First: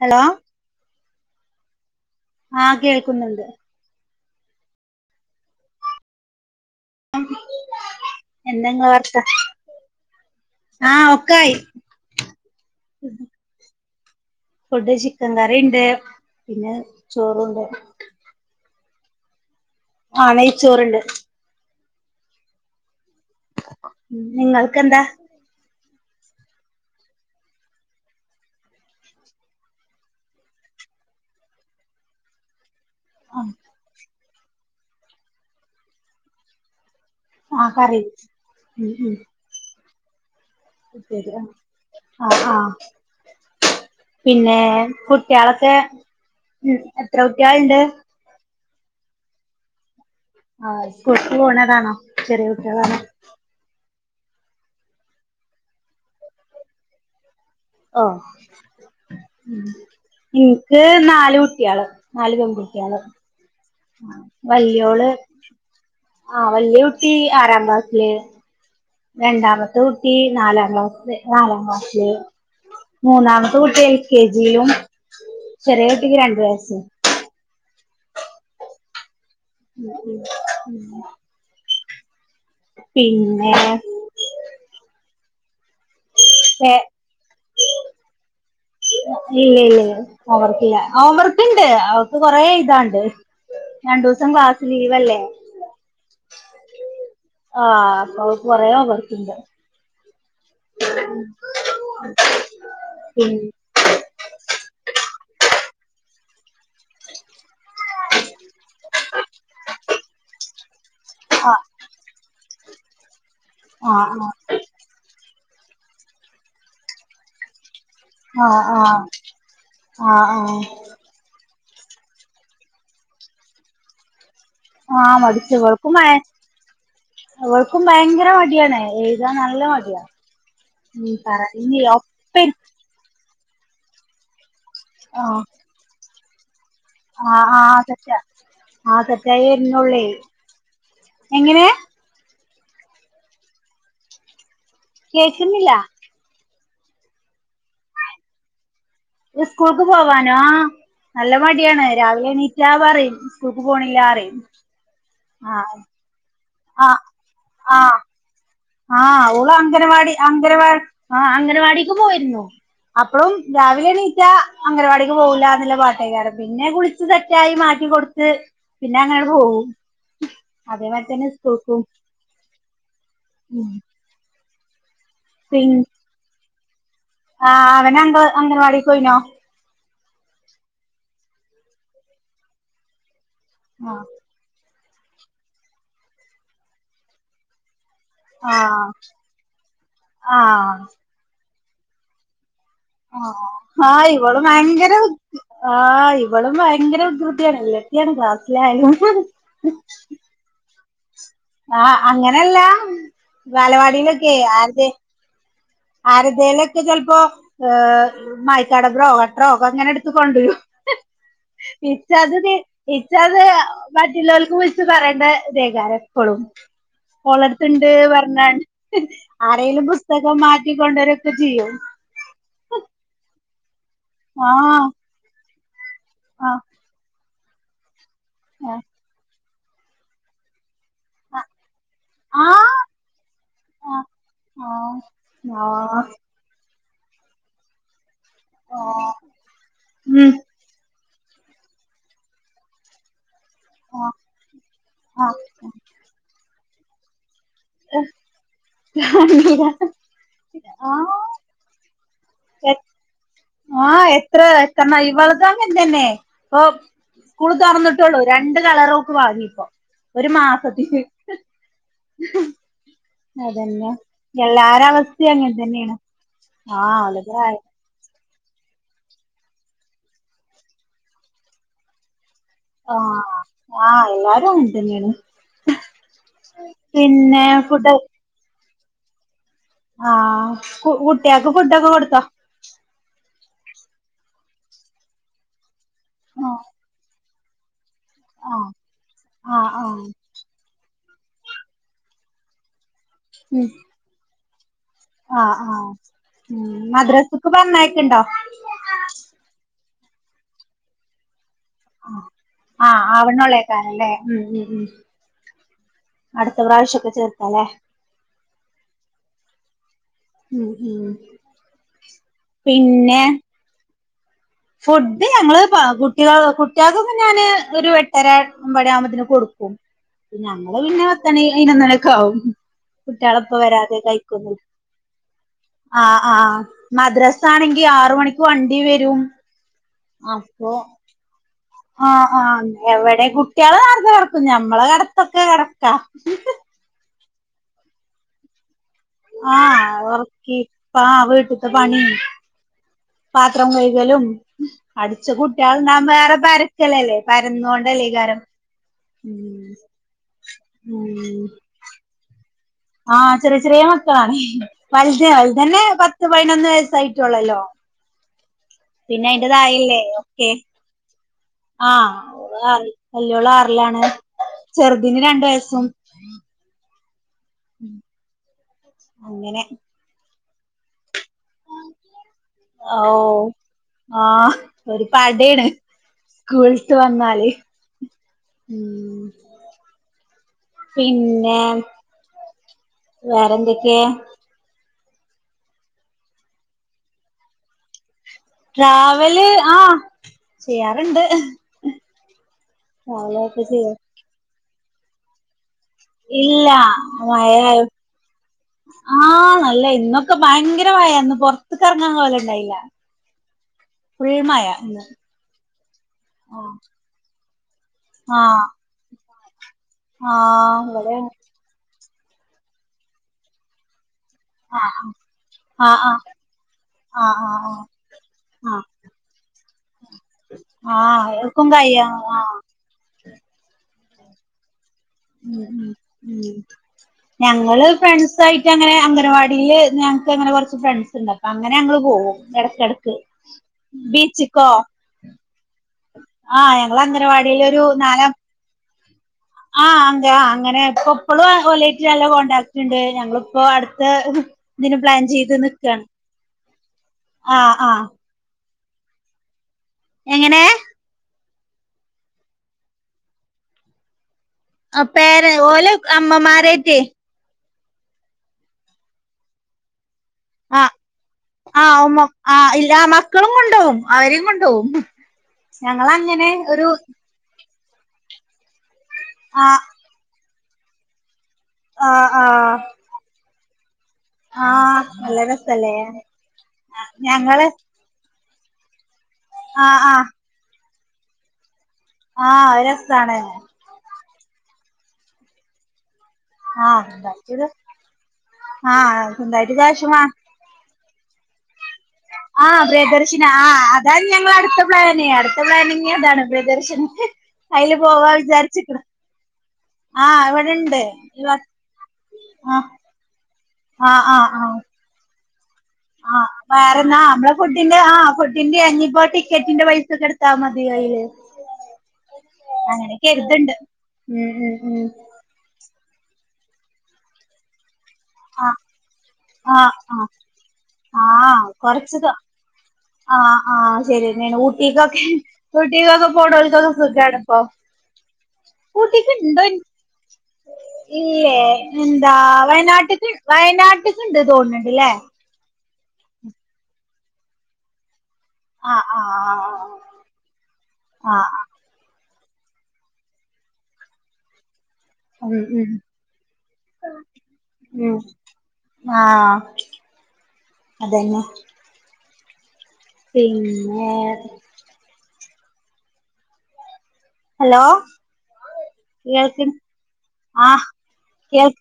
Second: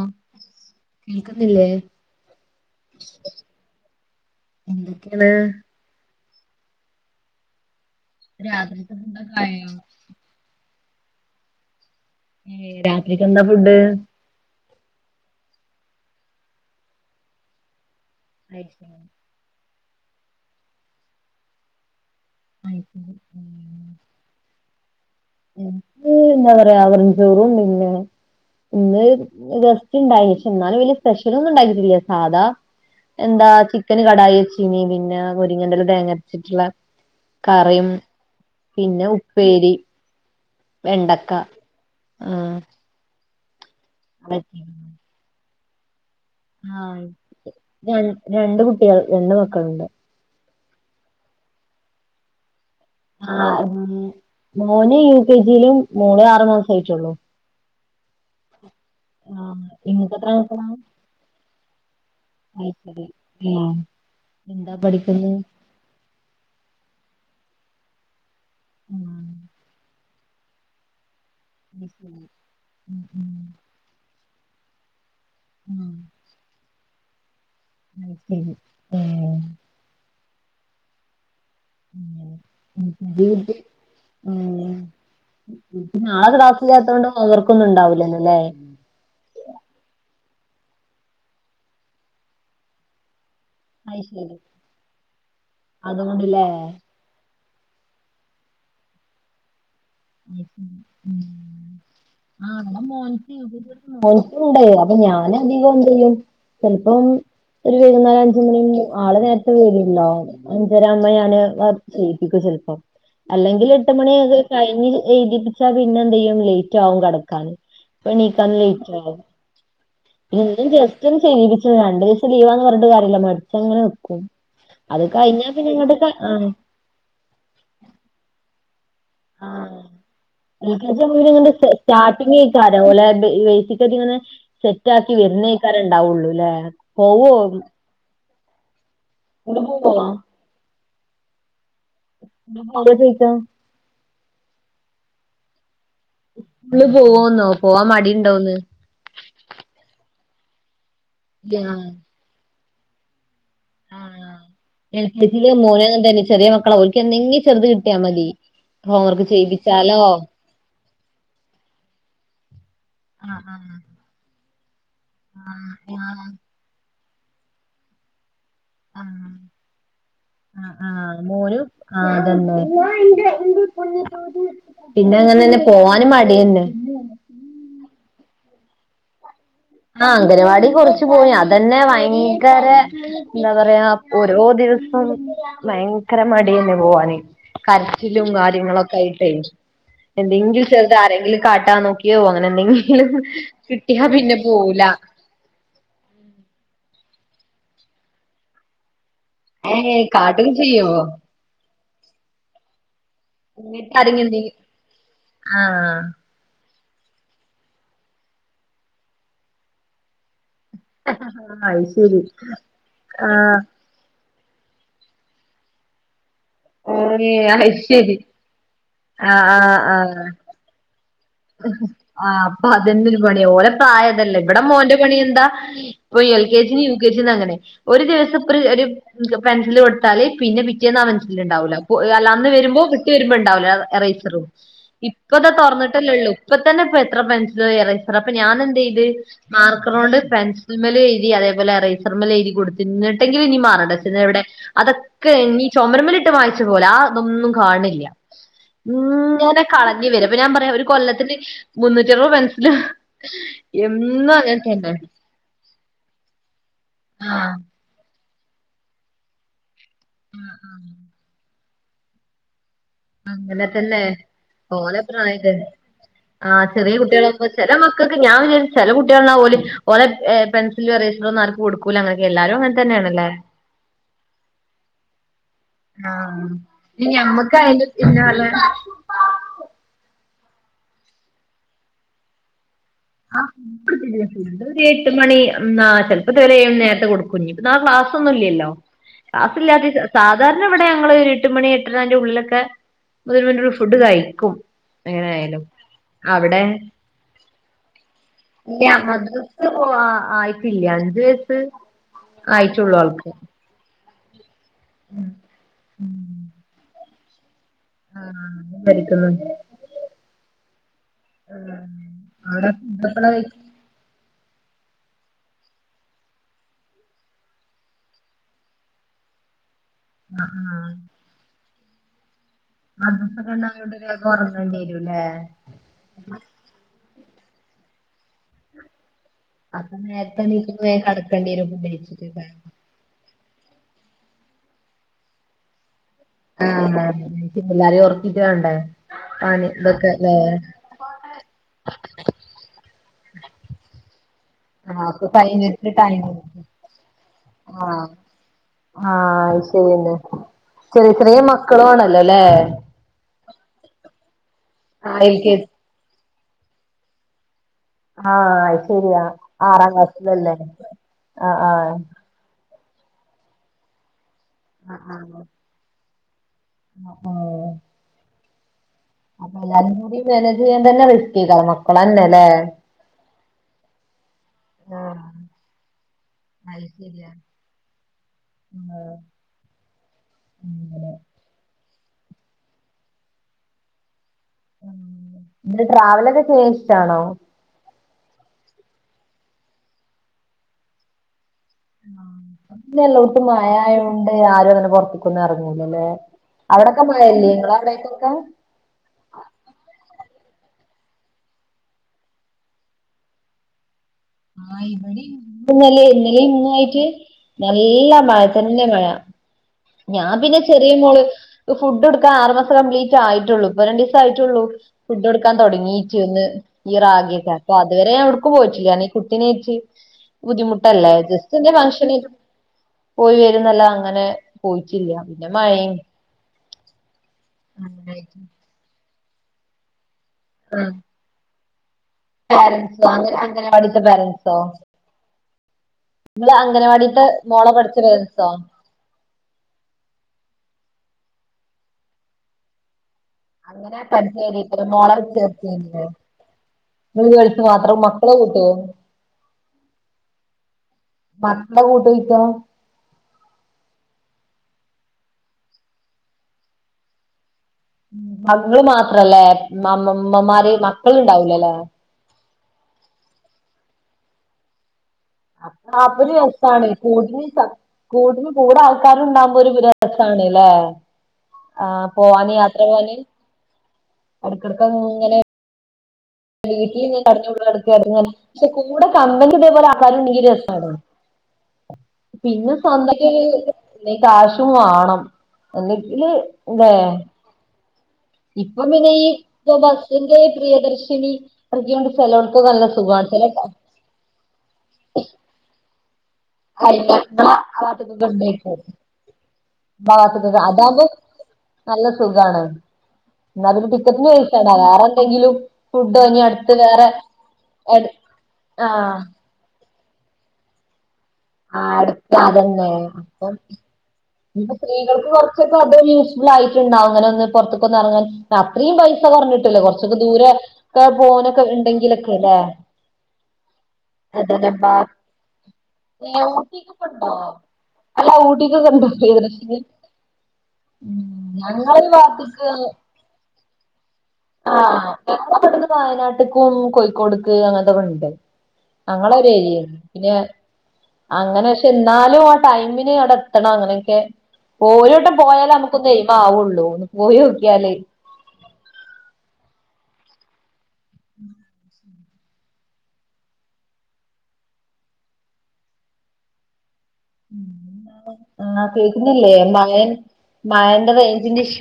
Hello. കേക്കുന്നില്ലേ? ആഹ് കേൾക്കുന്നുണ്ട്. എന്തൊക്കെയാണ്? എന്ത നിങ്ങളെ രാത്രിത്തെ വർത്ത ഫുഡൊക്കെ ആയോ ആഹ് ഒക്കായി. ഏഹ് രാത്രിക്ക് എന്താ ഫുഡ്? ഫുഡ് ചിക്കൻ കറിണ്ട് പിന്നെ ചോറുണ്ട്. അയ്. ആഹ് നെയ്ച്ചോറിണ്ട്. അയ്ശരി. ഉം. പിന്നെ നിങ്ങൾക്കെന്താ? എക്ക് എന്താ പറയാ വെറും ചോറും മീനും. ഇന്ന് ഗസ്റ്റ് ഇണ്ടായി ക്ഷേ എന്നാലും വലിയ സ്പെഷ്യല് ഒന്നും ഉണ്ടാക്കിട്ടില്ല സാധാ എന്താ ചിക്കന് കടായി വെച്ചീനി പിന്നെ മുരിങ്ങന്റെല തേങ്ങരച്ചിട്ടുള്ള ആഹ് കറിയും കറി ഉം പിന്നെ ഉം ഉപ്പേരി. വെണ്ടക്ക ശരി ആ ആഹ് ആഹ്. പിന്നെ അതൊക്കെ. കുട്ടിളൊക്കെ ഉം ആ എത്ര കുട്ട്യാളിണ്ട്? രണ്ട് രണ്ട് കുട്ട്യാൾ രണ്ട് മക്കളുണ്ട്. ആഹ് സ്കൂൾക് പോണതാണോ ചെറിയ കുട്ടികളാണോ? ആഹ് മോന് യു കെ ജിയിലും മോള് ആറു മാസയിട്ടുള്ളൂ. ഓ ആഹ് ഇങ്ങക്ക് എത്ര എനിക്ക് നാല് കുട്ട്യാള്. നാല് പെൺകുട്ട്യാള് അയിശെരി ഏഹ്. എന്താ വല്യോള് പഠിക്കുന്നെ ആഹ് വല്യ കുട്ടി ആറാം ക്ലാസില്. ഉം. രണ്ടാമത്തെ കുട്ടി നാലാം ക്ലാസില്. നാലാം ക്ലാസില് അയ്ശരി ഉം ഉം മൂന്നാമത്തെ കുട്ടി എൽ കെ ജി ലും ചെറിയേ ഉം കുട്ടിക്ക് രണ്ട് വയസ്സ്. [unintelligible] ഉം. [inaudible] [unintelligible] ഉം. [unintelligible] പിന്നെ ഉം നാളെ ഏ ക്ലാസ്സില്ലാത്തോണ്ട് ഹോം വർക്ക് ഒന്നും ഇണ്ടാവൂലല്ലോ ല്ലേ. [unintelligible] ഇല്ല ഇല്ല ഓംവർക്കില്ല ഓംവർക്ക് ഇണ്ട് അവൾക്ക് കൊറേ എയ്താണ്ട്. രണ്ടൂസം അയ്ശരി ക്ലാസ് ലീവല്ലേ അതുകൊണ്ട്ല്ലേ ആഹ് അപ്പ അവൾക്ക് കൊറേ ഓംവർക്ക്ണ്ട്. [unintelligible] ആഹ് പിൻ മോൻകുണ്ട് അപ്പ ഞാനധികം എന്തെയ്യും ചെൽപ്പം ഒരു വൈകുന്നേരഞ്ചുമണിൻ്റ് ആള് നേരത്തെ വെര്ണ്ടാവും അഞ്ചര ആവുമ്പ ഞാന് ആഹ് വർക്ക് ചെയ്യിപ്പിക്കും ചെൽപ്പം അല്ലെങ്കിലെട്ട് മണി ആഹ് ഒക്കെ ആഹ് കഴിഞ്ഞ് [unintelligible] എയ്തിപ്പിച്ചാ പിന്നെന്തെയ്യും ലൈറ്റാവും കെടക്കാന് പ്പ നീക്കാനും ആഹ് ലൈറ്റാവും ആഹ് ആഹ് [unintelligible] [unintelligible] ചെയ്യിപ്പിച്ച് രണ്ടീസം ലീവാന്ന് പറഞ്ഞിട്ട് കാര്യല്ല മടിച്ചങ്ങനെ നിക്കും അത് ആഹ് കഴിഞ്ഞാ മടിച്ചു പിന്നെങ്ങണ്ട് ഇവൾക്കും മയ ആഹ് അവൾക്കും ഭയങ്കര മടിയാണ് എയ് ക്കാ നല്ല ആ മടിയാ എൽ ഉം പറ ഇഞ് ഒപ്പര് ലെ ഓലേ ബെയ് [unintelligible] ഇങ്ങനെ സെറ്റ് ആക്കി ആഹ് വരുന്നേക്കാരണ്ടാവുള്ളുലേ ആഹ് ആഹ് സെറ്റ ആഹ് ഇങ്ങള് പോവോ സെറ്റായിവെര്നൊള്ളേ എങ്ങനേ [unintelligible] കേക്ക്ന്നില്ല ഇസ്കുള് പോവോന്ന് പോവാം മടിണ്ടോന്ന് ഇസ്കൂൾക്ക് പോവാനോ നല്ല മടിയാണ് ആഹ് രാവിലെ എണീ റ്റാ പറേം ഇസ്‌കൂൾക്ക് ആഹ് പോണില്ലാറയും എൽ കെ ജി ല് മോന് തന്നെ ചെറിയേ മക്കളാ ആഹ് ഓൽക്ക് എന്തെങ്കി ചെർത് കിട്ടിയാ ആഹ് മതി ഹോംവർക്ക് ആഹ് ഓള് ചെയ്യിപ്പിച്ചാലോ അംഗനവാടി അംഗ് അംഗനവാ ആഹ് അംഗനവാടിക്ക് പോയിര്ന്നു അപ്പം ആഹ് ആഹ് രാവിലെണീറ്റാ അംഗനവാടി ക്ക് പോവൂല്ലാന്ല്ല ആഹ് ആഹ് പാട്ടേക്കാരം പിന്നെ കുളിച്ച് സെറ്റായി മാറ്റി കൊട്ത്ത് പിന്നെ അങ്ങനാട് ആഹ് പോവും ആഹ് ആഹ് അതേമാര്തന്നെ മോനും ഇസ്‌കൂൾക്കും ആഹ് അതെന്ന് ഞാണ്ട് ഉം പിന്നെ അങ്ങനന്നെ പോവാനും മടിയെന്നെ ആഹ് അവനങ്ക് അംഗനവാടിക്ക് പോയിനോ ആഹ് അംഗനവാടി കൊറച്ച് പോയി അതന്നെ വയങ്കരന്താ പറയാ ആ ഒ ഓരോ ദിവസം വയങ്കര മടിയേന്ന് പോവാന് കരച്ചിലും ആ കാര്യങ്ങളൊക്കായിട്ടെ ആ എന്തെങ്കിലും ചെർത് ആരെങ്കിലും കാട്ടാ നോക്കിയോ അങ്ങനെന്തെങ്കിലും ആ കിട്ടിയാ പിന്നെ പോവൂല ആഹ് ഇവളും ഭയങ്കര വൃകൃതിയാണ് വില്ലത്തി ആണ് ക്ലാസ്സിലായാലും പാട്ടൊക്കെ ചെയ്യോ ആഹ് അങ്ങനല്ല പിന്ന കരഞാന്തേയും ആഹ് എടക്കേലൊക്ക ചെൽപ്പോ മായ്ക്കാടബ്രോ കട്രോ അങ്ങനെ എട്ത്ത് കൊണ്ടെരും [unintelligible] അത് ശരി ഇൻച്ചതത് ഇച്ചത് ആ മറ്റ്ള്ളോല്ക്ക് പറയണ്ട രേഖ എപ്പൊളും ഏ അത് ഓളെടുത്തിണ്ട് ശരി പറഞ്ഞ ആ ആ ആരെലും ആ പുസ്തകം മാറ്റിക്കൊണ്ടോരു ആഹ് അപ്പോ അതന്നരു പണിയാ ഓലെ പ്രായതല്ലേ ഇവടെ ആഹ് മോന്റെ പണി എന്താ പ്പോ എൽ ആഹ് കെ ജിന്നും യു കെ ജിന്നും അങ്ങനെ ഒരു ദിവസം ആഹ് ഒരു പെൻസില് കൊടുത്താല് പിന്നെ പിറ്റേ റ്റേന്ന് ആ പെൻസിലിണ്ടാവൂല അല്ല അന്ന് വരുമ്പോ ആഹ് [unintelligible] വരുമ്പോ ഉണ്ടാവൂല്ല ആഹ് എറൈസറും ആഹ് ഇപ്പതാ ആഹ് ആഹ് തൊറന്നി ട്ടുള്ളു ഇപ്പ തന്നെ ഇപ്പൊ എത്ര പെൻസിലു ഏറെയ്‌സ്റ അപ്പ ഞാന എന്തെതേയ്‌ത് ആഹ് മാർക്കറോണ്ട് ഉം പെൻസ് സിൽമേല് എയ്തി അതെപോലെ എറേസർമേലെഴുതി കൊടുത്ത് ന്ന് ട്ടെങ്കിലും ഇനി മാർ ആഹ് [unintelligible] വടെ അതൊക്കെ ആഹ് ഇനീ ചൊമരിമ്മലിട്ട് മായിച്ചാ പോലെ ആതൊന്നും കാണില്യ ആഹ് ഇങ്ങനെ കളഞ്ഞ് വര അപ്പോ ഞാൻ പറയാ ഒരു കൊല്ലത്തിന് മുന്നൂറ്ററുവ്‌ പെൻസില് ആഹ് എന്നും എത്ര അങ്ങനെ തന്നെ എത്രണ്ണായി ഇവളതും അങ്ങൻ തന്നെ ഇപ്പോ ആഹ് സ്കൂള് തൊറന്നി ട്ടുള്ളൂ രണ്ട് കളറോൾക്ക് വാങ്ങിപ്പോ ഒരു മാസത്തില് അങ്ങനെ അതന്നെ തന്നെല്ലേ എല്ലാര ഓലെ അവസ്ഥയും അങ്ങൻ പ്രായല്ലേ തന്നേണ് ആഹ് ചെറിയ ഓലെ കുട്ടികളാകുമ്പോ പ്രായം ചെല മക്ക ക്കെ ഞാൻ വിചാരിച്ച് ചെല കുട്ടികള് ന്നാ ഓല് ഓലെ പെൻസിലും റേസറന്നും ആർക്കും കൊടുക്കൂല അങ്ങനെക്കൊ എല്ലാരും അങ്ങനെ ആഹ് തന്നെയാണല്ലേ ആഹ് എല്ലാരും അങ്ങൻ തന്നേണ് ആഹ് ഇ ഞമ്മക്കയിന്റെ ഫുഡ് പിന്നാലെ ആഹ് കുട്ടിയാക്ക് ഫുഡൊക്കെ കൊടുത്തോ ആഹ് ഫുഡ്‌ ഒരു എട്ട് മണി ആഹ് ചെലപ്പോ ഒരു ആഹ് ഏഴു നേരത്തെ കൊടുക്കും കുഞ്ഞിക്ക് നാളെ ക്ലാസ് ഒന്നും ആഹ് ഇല്ലല്ലോ ആഹ് ആഹ് ക്ലാസ്ല്ല്ലാതീസാ സാ സാധാരാണവിടെ ഞങ്ങൾ ഒരു എട്ട് മണി എട്ടരെന്റെ ഉള്ളിലൊക്കെ ഉം [unintelligible] ഫുഡ് കഴിക്കും ആഹ് എങ്ങനായാലും ആഹ് അവിടെ ഉം മദ്രസക്ക് പറഞ്ഞായിക്ക്ണ്ടോ ഇല്ല്യ മദ്രസക്ക് പോ ആയിട്ടില്ല അഞ്ച് വയസ് ആഹ് ആവ്ണൊള്ളേകാരം ലേ ഉം ഉം ഉം അടുത്ത പ്രാവശ്യോക്കെ ചേർക്കലേ ആഹ് [unintelligible] ഉം ഉം ആഹ് അവടെ പിന്നെ ഫുഡപ്പളാ ഫുഡ് ഞങ്ങള് പ്പ കുട്ടികൾ കുട്ടികൾക്കൊക്കെ ഞാന് ഒരു എട്ടര ഒമ്പണി ആവുമ്പോതിന് കൊടുക്കും ആ ഞങ്ങള് പിന്നെ പത്തണി പയിനൊന്ന് മണിയൊക്കാവും മദ്രാസൊക്കെ ണ്ടായൊണ്ട് വേഗം ഒറങ്ങേണ്ടിരും ലേ ആഹ് ആഹ് മദ്രസാണെങ്കി ആറ് മണിക്ക് വണ്ടി വരും അപ്പോ അപ്പൊ നേരത്തെണീറ്റ് പോയ കടക്കേണ്ടി വരും [unintelligible] ആഹ് ആഹ് എവിടെ കുട്ടിയാള് കെടക്കും ഞമ്മളെ കെടത്തൊക്കെ കണക്കാ ആഹ് പിള്ളേരെ ഓർക്കിട്ട് വേണ്ടേ പണി ആഹ് ഇതൊക്കെല്ലേ ഒറക്കി ആഹ് വീട്ട്ത്തെ പണീം പാത്രം കൈകലും ആഹ് അപ്പൊ അടിച്ച കഴിഞ്ഞിട്ട് കുട്ടിയാളുണ്ടാവുമ്പോ ടൈം ഏറെ പരച്ക്കലല്ലേ ആഹ് പരന്നുകൊണ്ടല്ലേകാരം ആഹ് അത് ശെരിയെന്നെ ചെറിയ ചെറിയ ഉം മക്കളു ആണല്ലോല്ലേ ആഹ് ചെറിയ ചെറിയ മക്കളാണേ ആഹ് വലുത് എൽ കെ ജി വലുതന്നെ പത്ത് പതിനൊന്ന് വയസ്സായിട്ടുള്ളല്ലോ ആഹ് അത് ശരിയാ പിന്നെ അയിന്റെ ആറാം താഴല്ലേ ക്ലാസ്സിലല്ലേ ആ ആഹ് ഓ ളാറിലാ വല്ല്യോൾ ആറിലാണ് ചെറുതിന് രണ്ടു വയസ്സും ഉം അങ്ങനെ അപ്പൊല്ലാരീം കൂടി മാനേജ് ചെയ്യാൻ തന്നെ റിസ്‌കെകാരം മക്കളന്നെ ല്ലേ ഓ ആഹ് ഒരു ആഹ് പടേണ് അത് സ്കൂള്ട്ട് ശരിയാ വന്നാല് ആഹ് ഉം അങ്ങനെ പിന്നെ വേറെന്തൊക്കെ [unintelligible] ട്രാവലൊക്കെ ചെയ്യാൻ ഇഷ്ടാണോ ട്രാവല് ആ ചെയ്യാറുണ്ട് ഇപ്പോ എല്ലോഡ് തും ചെയ്യും മഴായോണ്ട് ആരും അങ്ങനെ പൊറത്തക്കൊന്നും ഇറങ്ങൂലല്ലേ ഇല്ല അവിടൊക്കെ മഴല്ലേ ഇങ്ങളെ മഴായോ അവിഡേക്കൊക്കെ ആഹ് നല്ല ഇന്നൊക്ക ഭയങ്കര മഴെ ഇന്ന് പൊറ്ത്ത്ക്കെറങ്ങാ കോലണ്ടായ്ല ആഹ് ഇന്നലീം ആഹ് ഇന്നുമായിറ്റ് നല്ല മഴ ആഹ് തെന്നെ മഴ ഞാൻ പിന്നെ ആഹ് ചെറിയ ഇവടെ മോള് ഫുഡ്ഡൊട്ക്ക ആറ് മാസം കംപ്ലീറ്റായിട്ടൊള്ളു ഇപ്പ രണ്ടീസായിട്ടൊള്ളു ആഹ് ആഹ് ഫുഡ്ഡൊട്ക്കാ ആഹ് ആഹ് തൊടങ്ങീറ്റൊന്ന് ആഹ് ഈറാഗിക്കാരം ഇപ്പൊ ആഹ് അതുവരേ എവ്ടുക്കും ആഹ് പോയിറ്റില്ല ഈ കുട്ടീനേട്ട് ആഹ് ബുദ്ധിമുട്ടല്ലെ ആഹ് എക്കും ജസ്റ്റിന്റെ കയ്യ ഫംങ്ഷന് ആഹ് പോയി വര്ന്നല്ലാ അങ്ങനെ പോയിറ്റില്ലാ ഉം ഉം ഉം ഞങ്ങള് അങ്ങനായിട്ട് ഫ്രൺസായ് അങ്ങന അംഗൻവാടീല് ഞങ്ങ്ക് അങ്ങന കൊറച്ച് ആഹ് ഫ്രൺസ്ണ്ട് അപ്പങ്ങനെ ഞങ്ങള് പോകും പാരൻസോ എടക്കെട്ക്ക് അങ്ങനെ അംഗനവാടിത്തെ പാരൻസോ ബീച്ച്ക്കോ നിങ്ങള് ആഹ് ഞങ്ങളെ അംഗനവാടിത്തെ മോളെ അംഗനവാടീലൊര് പഠിച്ച നാല പേരൻസോ ആഹ് അന്തെ ആഹ് അങ്ങനെ ഇപ്പ ഇപ്പളും ഒലേറ്റ് അല്ല കോൺടാക്ട്ണ്ട് ഞങ്ങളും ഇപ്പൊ അങ്ങനെ അട്ത്ത് പഠിച്ച പേരന്റ്സോ ഇതിന് പ്ലാൻ ചീത് നിക്കാണ് ഇങ്ങള് ഗേൾസ് ആഹ് മാത്രം ആഹ് മക്കളെ കൂട്ടൊ എങ്ങനേ മറ്റ്ള കൂട്ട് യിട്ടൊ ആഹ് പ്പേര് ഓല് അമ്മമാരേറ്റെ ഇങ്ങള് മാത്രലെ. മാമ്മ ഇമ്മമാര് ആഹ് മക്കള്ണ്ടാവൂലലെ ആഹ് ഉമ്മ ആഹ് ഇല മക്കളും കൊണ്ടോവും അവരിം കൊണ്ടോവും അപ്പരു. ഞങ്ങളങ്ങനെ ഒരു രസണ് കൂടിന് കൂടിന് കൂടെ ആ ആൾക്കാര്ണ്ടാവുമ്പൊര് രസണ്ലെ ആഹ് ആ ആ പോവാന് യാത്ര പോവാന് ആഹ് നല്ല രസല്ലേ വീട്ടിലിങ്ങനെ കട്ഞ്ഞൂടി ഞങ്ങള് നടക്കാണ്ങ്ങനെ. പഷെ കൂടെ കമ്പനി ആ ഇതേപോലെ ആ ആൾക്കാരുംണ്ടെങ്കി രസാണ് ആ പിന്നെ അത് സ്വന്തക്കേ രസാണ് കാശും വാണം എന്നെക്കില് ആഹ് ഇണ്ടാക്ക്യത് ഇപ്പം പിന്നെ ഈ ബസ്സിന്റെ പ്രിയദർശിനി അറകി കൊണ്ട് ചിലോൽകൊക്ക നല്ല സുഖ ചെലോൽക് താണ് ഞങ്ങളെ അട്ത്ത പ്ലാന്. അട്ത്ത പ്ലാനിഞി അതാണ് പ്രിയദർശിനി അല്ല ഇങ്ങളെ ആ അയില് വാത്ത്ക്കൊക്കെ പോവാ ഇണ്ടേക്കും. വിചാരിച്ചിക്ക്ണ് ആ ഭാഗത്ത്ക് ഇവിടെണ്ട് അതാവ്മ്പൊ നല്ല സുഖാണ് ആ ന്നാല്ലും ആ ടിക്കറ്റിന് പൈസ വേണ്ട വേറെന്തെങ്കിലും ആഹ് വേറെന്നാ അമ്മ്ള ഫുഡ്ഡിന്റ എട് ആ ഫുഡ്ഡിന്റെ ആഹ് ഇഞ്ഞിപൊ ടി കെറ്റിന്റെ പൈസൊക്ക ഇട്ത്താ മതി അയ്ല് ആഹ് അടുത്ത അതെന്നെ ഉം ഇപ്പം ഉം ഉം സ്ത്രീകൾക്ക് പോർ ഞപ്പത് യൂസ്ഫുളായിട്ട്ണ്ടാവും ഇങ്ങനൊന്ന് പുറത്ത്കൊന്നെറങ്ങാഞ്ട് ആഹ് അത്രീം പൈസ കൊർഞ്ഞുട്ടൂല്ലെ ആഹ് കൊറ്ച്ചൊക്കെ ആഹ് ദൂരെ ക്കെ പോണക്കെ ആഹ് കൊറച്ച് ഇണ്ടെങ്കിലൊക്കെലേ ആഹ് ആഹ് ശരിയെന്നേണ് ബാ ഊട്ടികൊക്കെ ഊട്ടീകൊക്കെ പോണോൽകൊക്കെ ഊട്ടിക്കൊക്കെണ്ടോ സുഖാണ്പ്പൊ അല്ല ഊട്ടിക്കൊക്കെണ്ടോ ഊട്ടീക്ക് ഇണ്ടൊ പ്രിയദർശിനി ഇല്ലേ? ഞങ്ങളെ ഈ എന്താ ഭാഗത്ത്ക്ക് വയനാട്ട്ക് വയനാട്ട്ക് ഇണ്ട് ആഹ് തോന്ന്ണ്ട്ലെ ഞങ്ങളെ ഇവ്ടുന്ന് വയനാട്ട്ക്കും കോഴിക്കോട്ക്ക് അങ്ങൻതൊക്കണ്ട് ആഹ് അങ്ങളെ ആഹ് ഒരെര്യേണ് പിന്നെ ആഹ് അങ്ങനെ പഷെ ഇന്നാലും ആഹ് ട്ടൈമിന് അവടെത്തണം അങ്ങനൊക്കെ ഓര് അങ്ങട്ട് ഉം പോയാലെ ഉം ഞമ്മക്കൊന്ന് എയ്മാവൊള്ളൂ ഒന്ന് പോയോക്കിയാലൈ ഉം ആഹ് അതെന്നെ പിന്നെ ഹലോ ആഹ് കേക്കുന്നില്ലെ കേൾക്ക് മഴെ ആഹ് കേക്ക്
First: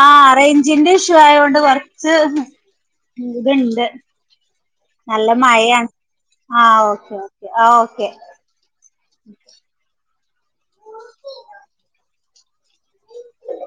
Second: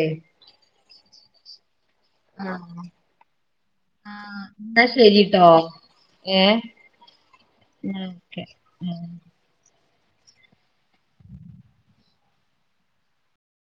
ആഹ് റെയ്ഞ്ചിന്റെ ഇഷ്യുവായോണ്ട് കൊറ്ച്ച് ആഹ് ചൂട്ണ്ട് ആഹ് എന്നാ നല്ല ശരിട്ടോ മഴാണ് ആഹ് ഓക്കെ ഓക്കെ ആഹ് ഓക്കെ ഉം